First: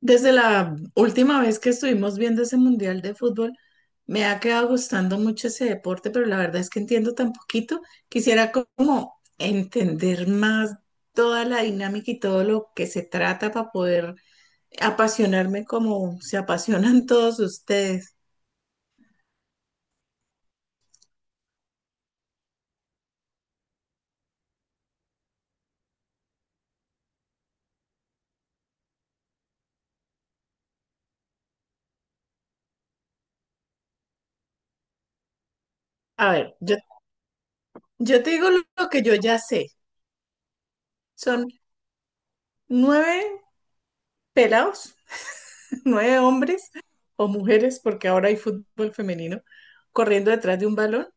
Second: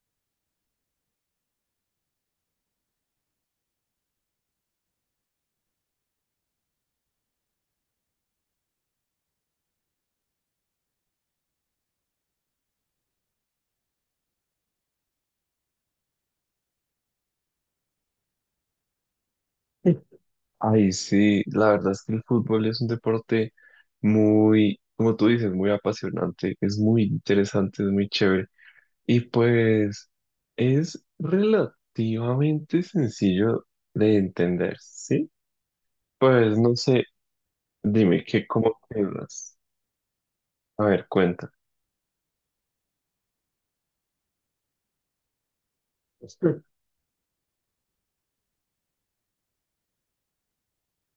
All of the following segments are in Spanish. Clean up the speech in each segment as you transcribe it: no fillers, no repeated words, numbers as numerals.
Desde la última vez que estuvimos viendo ese mundial de fútbol, me ha quedado gustando mucho ese deporte, pero la verdad es que entiendo tan poquito. Quisiera como entender más toda la dinámica y todo lo que se trata para poder apasionarme como se apasionan todos ustedes. Ay, sí, la verdad es que el fútbol es un deporte muy, como tú dices, muy apasionante, es muy interesante, es muy chévere. Y pues es relativamente sencillo de entender, ¿sí? A ver, Pues no yo, sé, yo dime te qué, digo lo, cómo lo que yo ya quedas. sé. A ver, Son cuenta. nueve pelados, nueve hombres o mujeres, porque ahora hay fútbol femenino, corriendo detrás de un balón.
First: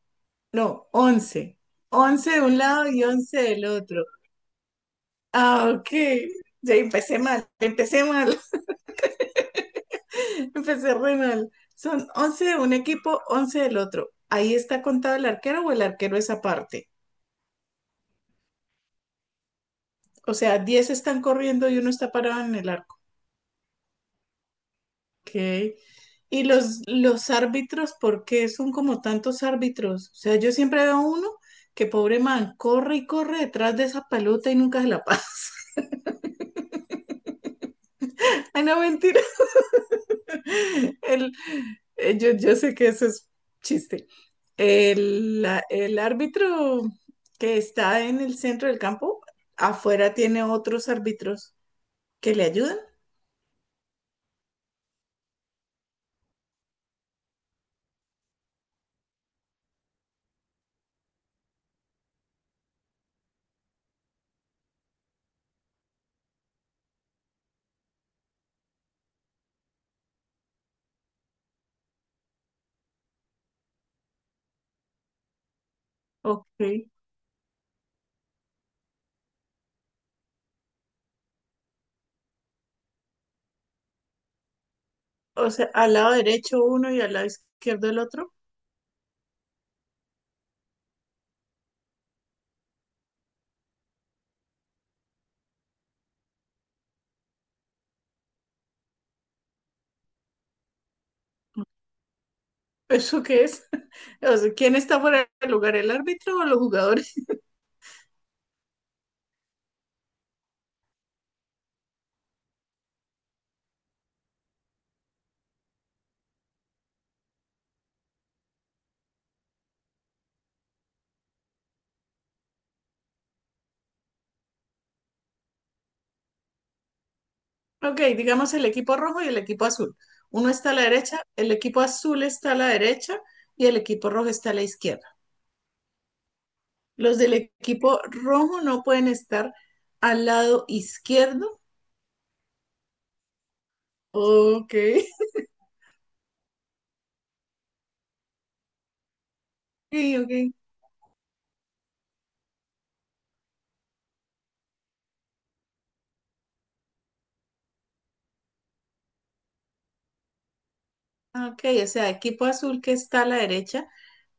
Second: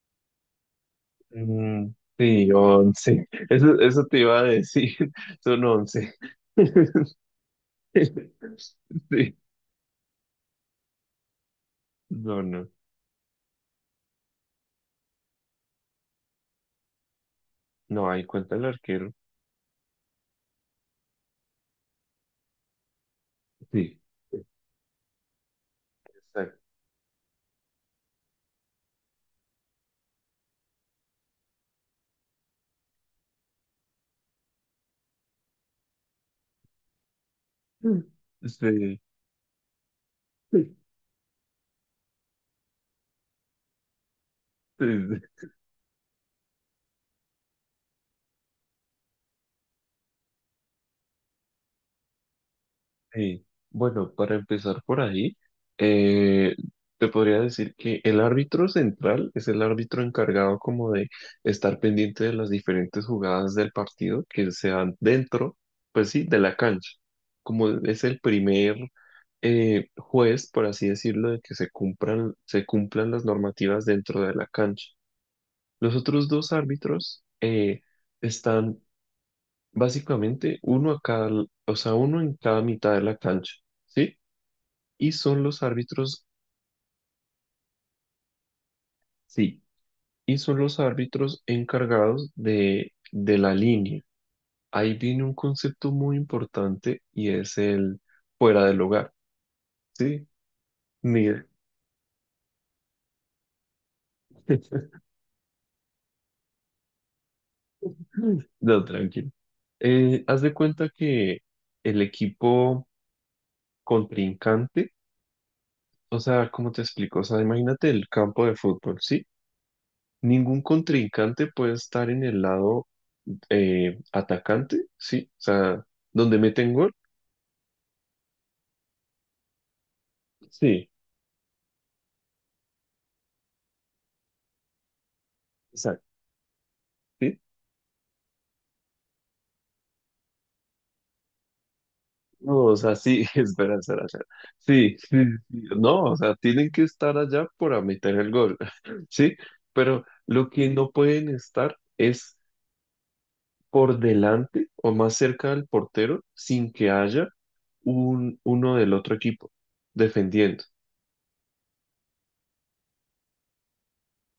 No, 11, Mm, 11 de sí, un lado y once. 11 del Eso, otro. eso te iba a decir, son Ah, ok. once. Ya empecé mal, Sí, empecé re mal. Son no, 11 de no. un equipo, 11 del otro. ¿Ahí está contado el arquero o el arquero es aparte? No, ahí cuenta el arquero. O sea, 10 están corriendo y uno está parado en el arco. Sí, Ok. ¿Y exacto. Los árbitros, por qué son como tantos árbitros? O sea, yo siempre veo uno que pobre man corre y corre detrás de esa pelota y nunca se la pasa. Mm. Ay, no, este, mentira. sí. El- yo sé que eso es chiste. este, El árbitro que está en el centro del campo, afuera tiene otros árbitros que le ayudan. sí. Bueno, para empezar por ahí, eh, te podría decir que el árbitro central es el árbitro encargado como de estar pendiente de las diferentes jugadas del partido que se dan dentro, pues sí, de la cancha. Como es el primer juez, por así decirlo, de que se cumplan las normativas dentro de la cancha. Los otros dos Ok. árbitros están básicamente, uno a cada, o sea, uno en cada mitad de la cancha, ¿sí? Y son O los sea, al lado árbitros, derecho uno y al lado izquierdo el otro. sí, y son los árbitros encargados de la línea. Ahí viene un concepto muy importante y es el fuera del hogar, ¿sí? Mira, ¿Eso qué es? O sea, ¿quién está fuera del lugar, el árbitro o los jugadores? no, tranquilo. Haz de cuenta que el equipo contrincante, o sea, ¿cómo te explico? O sea, imagínate el campo de fútbol, ¿sí? Ningún contrincante puede estar en el lado atacante, ¿sí? O sea, donde meten gol. Ok, digamos el equipo rojo y el equipo azul. Uno está a la Sí, derecha, el equipo azul está a la derecha y el equipo rojo está a la izquierda. exacto. Los del ¿Sí? equipo rojo no pueden estar al lado izquierdo. No, o sea, sí, espera, espera, espera. Ok, Sí, sí, sí. No, o sea, tienen que estar allá para meter el gol, ¿sí? Pero ok, lo ok. que no pueden estar es por delante o más cerca del portero sin que haya uno del otro equipo defendiendo. Ok, o sea, equipo azul que está a la derecha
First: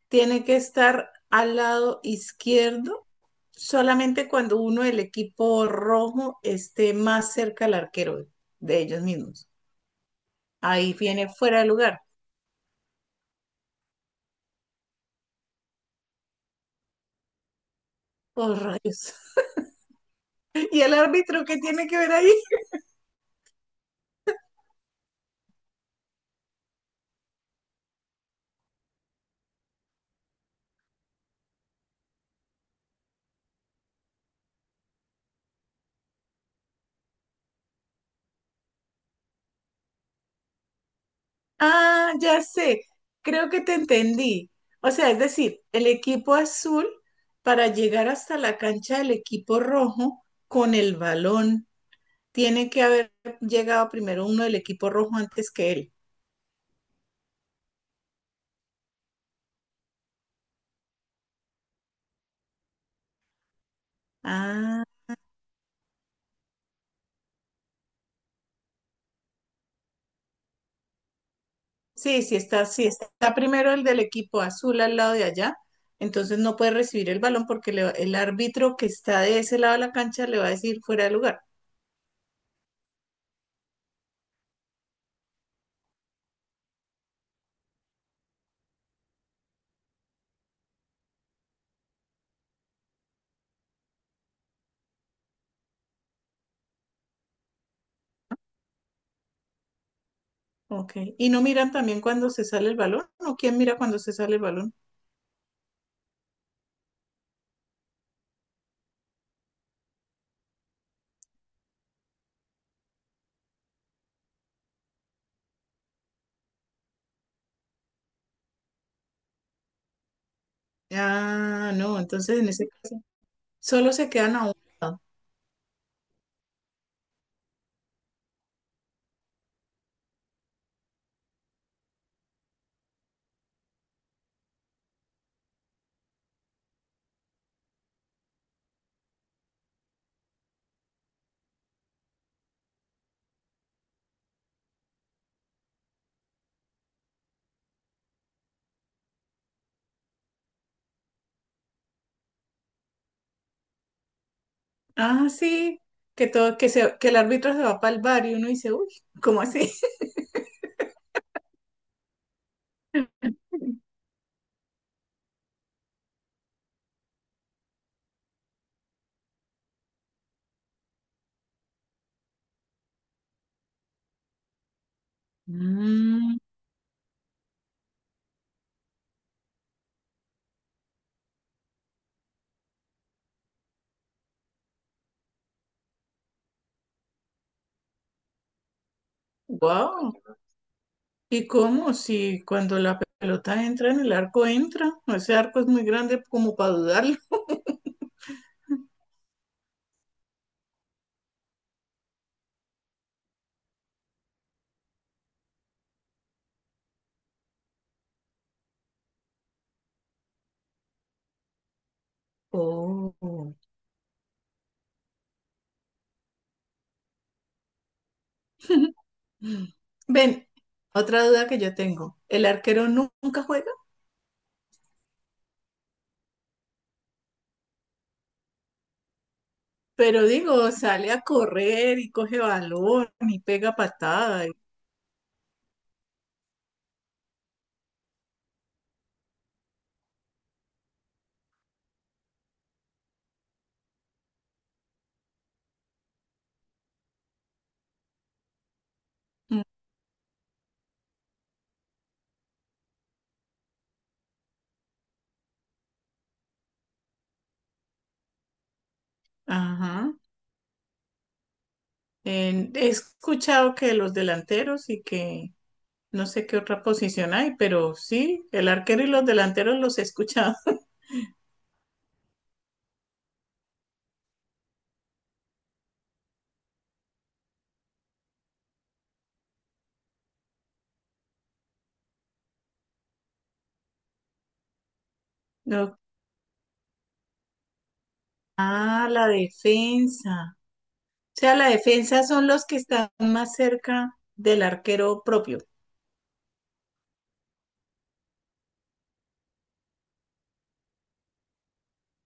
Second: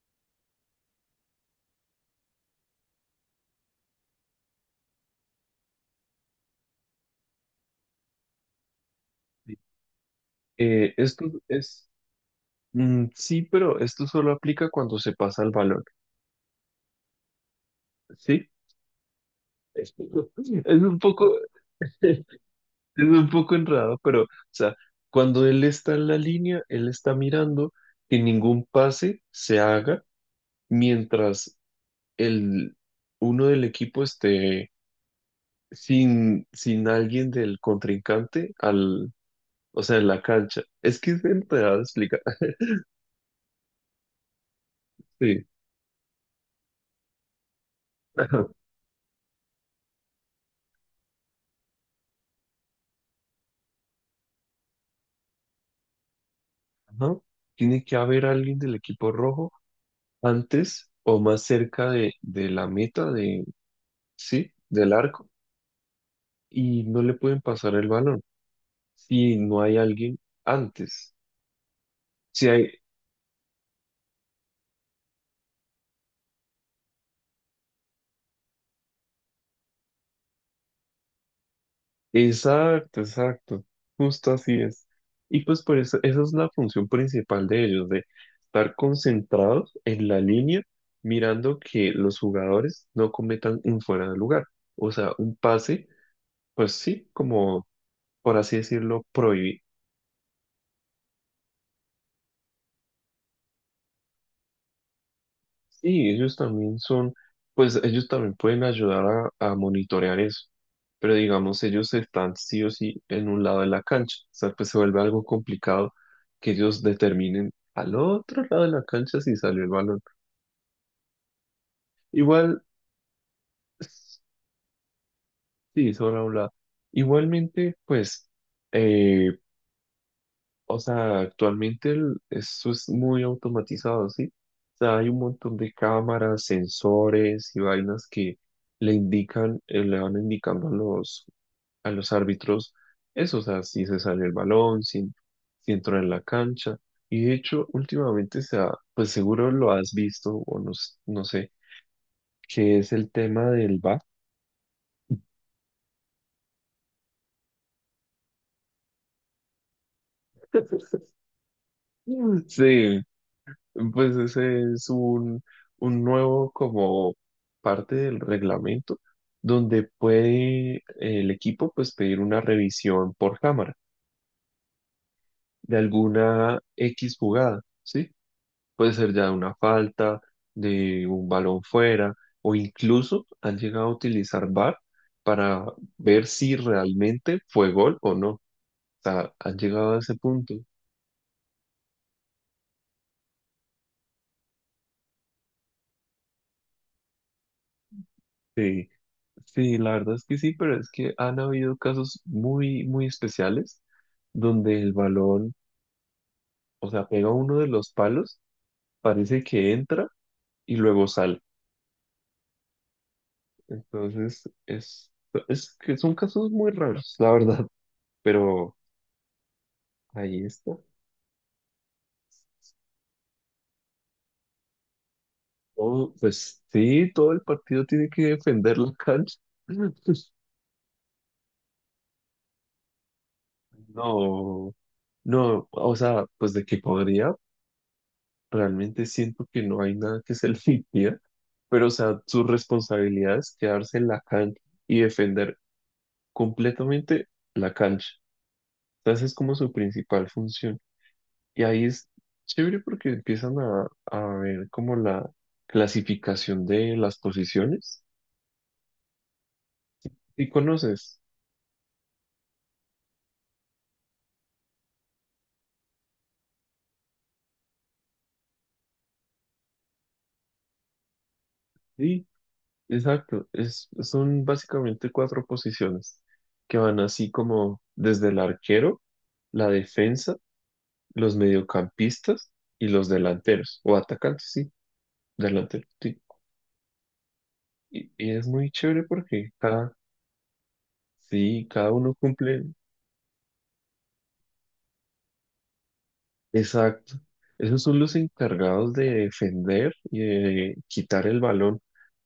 tiene que estar al lado izquierdo solamente cuando uno del equipo rojo esté más cerca al arquero de ellos mismos. Eh, Ahí esto viene fuera de es, lugar. mm, sí, pero esto solo aplica cuando se pasa el balón, ¿sí? Oh, rayos. Es ¿Y es el un poco, árbitro qué tiene que ver es ahí? un poco enredado, pero, o sea, cuando él está en la línea, él está mirando que ningún pase se haga mientras el, uno del equipo esté sin alguien del contrincante al, o sea, en la cancha. Es que es enterado Ah, explicar. ya sé, creo que te entendí. O sea, es Sí. decir, el equipo azul para llegar hasta Ajá. la cancha del equipo rojo con el balón, tiene que haber llegado primero uno del equipo rojo antes que él. Ajá. Tiene que haber alguien del equipo rojo antes o más cerca de la meta de, sí, Ah, del arco y no le pueden pasar el balón si no hay alguien antes. sí, sí Si está, hay, sí está primero el del equipo azul al lado de allá, entonces no puede recibir el balón porque el árbitro que está de ese lado de la cancha le va a decir fuera de lugar. exacto, exacto, justo así es. Y pues por eso, esa es la función principal de ellos, de estar concentrados en la línea, mirando que los jugadores no cometan un fuera de lugar. O sea, un pase, pues sí, como por así decirlo, prohibido. Ok. ¿Y no miran también cuando se sale el balón? ¿O quién mira cuando se sale el balón? Sí, ellos también son, pues ellos también pueden ayudar a monitorear eso, pero digamos, ellos están sí o sí en un lado de la cancha, o sea, pues se vuelve algo complicado que ellos determinen al otro lado de la cancha si salió el balón. Ah, no, entonces en Igual, ese caso solo se quedan a un lado. sí, sobre un lado. Igualmente, pues, eh, o sea, actualmente el- esto es muy automatizado, ¿sí? O sea, hay un montón de cámaras, sensores y vainas que le indican, le van indicando a los árbitros eso, o sea, si se sale el balón, si entró en la cancha. Y de hecho, últimamente se ha, pues seguro lo has visto, o no, s- no sé, que es el tema del VAR. Ah, sí, que el árbitro se va para el bar y uno dice, uy, ¿cómo así? Sí, pues ese es un nuevo como parte del reglamento donde puede el equipo pues pedir una revisión por cámara de Mm, alguna X jugada, ¿sí? Puede ser ya de una falta, de un balón fuera o incluso han llegado a utilizar VAR para ver si realmente fue gol o no. O sea, han llegado a wow. ese punto. ¿Y cómo? Si cuando la pelota entra en el arco entra, ese arco es muy grande como para dudar. Sí. Sí, la verdad es que sí, pero es que han habido casos muy, muy especiales donde el balón, o sea, pega uno de los palos, parece que entra y luego sale. Oh. Entonces, es que son casos muy raros, la verdad, pero ahí Ven, está. otra duda que yo tengo. El arquero nunca juega, Todo- pues sí, todo el partido tiene que defender la cancha. pero digo, sale a correr y coge balón y pega patada. Y- No, no, o sea, pues de que podría. Realmente siento que no hay nada que se le impida, pero o sea, su responsabilidad es quedarse en la cancha y defender completamente la cancha. Entonces es como mm, su principal función. Y ahí es chévere porque empiezan a ver como la clasificación de las posiciones. Ajá. ¿Y conoces? He escuchado que los delanteros y que no sé qué otra posición hay, pero sí, el arquero y los delanteros los he escuchado. Sí, exacto. Son básicamente cuatro posiciones que van así como desde el arquero, la defensa, los mediocampistas y los delanteros, o atacantes, sí, delanteros, No. sí. Y es muy chévere Ah, la porque cada, defensa. O sea, sí, la cada uno defensa son cumple, los que están más cerca del arquero propio. exacto. Esos son los encargados de defender y de quitar el balón,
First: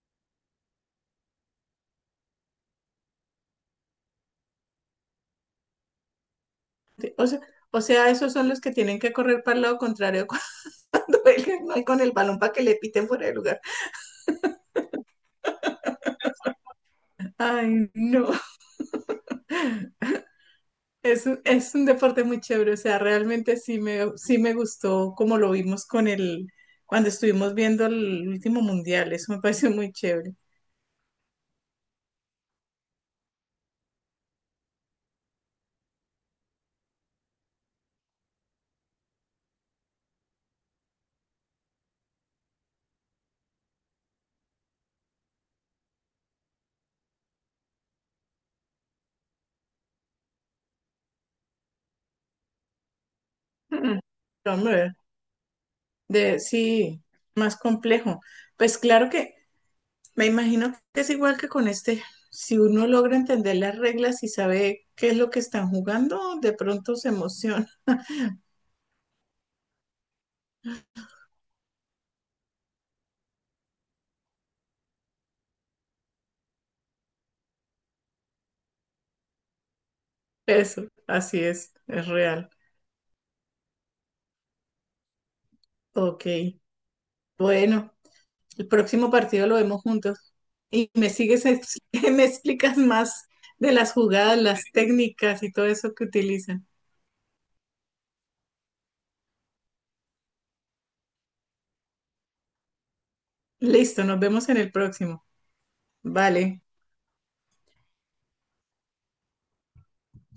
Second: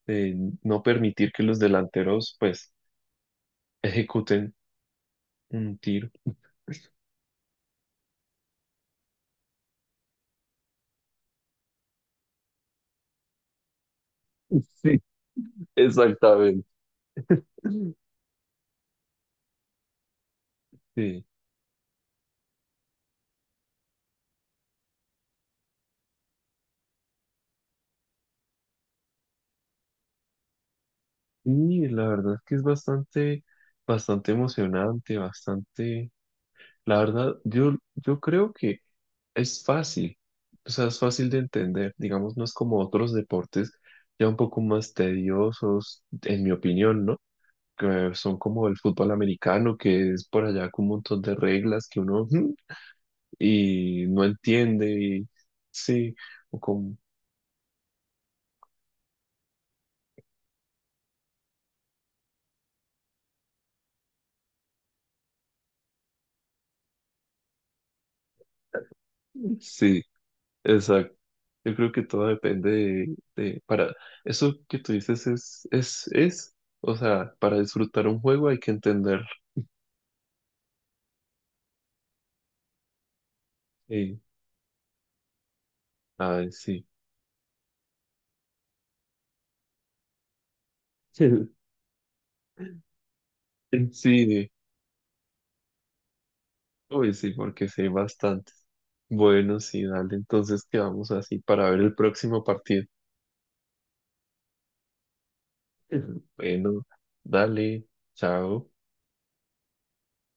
de no permitir que los delanteros, pues, ejecuten un tiro. Sí, O sea, esos son los que tienen que correr para el lado contrario cuando él no hay con el balón para que le piten fuera de lugar. Sí, exactamente. Ay, no. Sí, Es un deporte muy chévere. O sea, realmente sí me gustó como lo vimos con el, cuando estuvimos viendo el último mundial. Eso me pareció muy chévere. y la verdad es que es bastante, bastante emocionante, bastante, la verdad, yo creo que es fácil, o sea, es fácil de entender, digamos, no es como otros deportes ya un poco más tediosos, en mi opinión, ¿no? Que son como el fútbol americano, que es por allá con un montón de reglas que uno "Mm", Mm, y no entiende, Hombre, y sí, o como, sí, más complejo. Pues claro que me imagino que es igual que con este. Si uno logra entender las reglas y sabe qué es lo que están jugando, de pronto se emociona. sí, exacto. Yo creo que todo depende de- para, eso que tú dices es, o sea, para disfrutar un juego hay que entenderlo. Eso, así es real. Sí, Ok, ay, sí. bueno, el próximo partido lo vemos juntos. Y me sigues, me explicas más de las jugadas, Sí, las técnicas y todo eso que utilizan. uy, sí, porque sé bastante. Bueno, sí, dale, entonces quedamos así para ver el próximo partido. Listo, nos vemos en el próximo. Ujú. Vale. Bueno, dale, chao.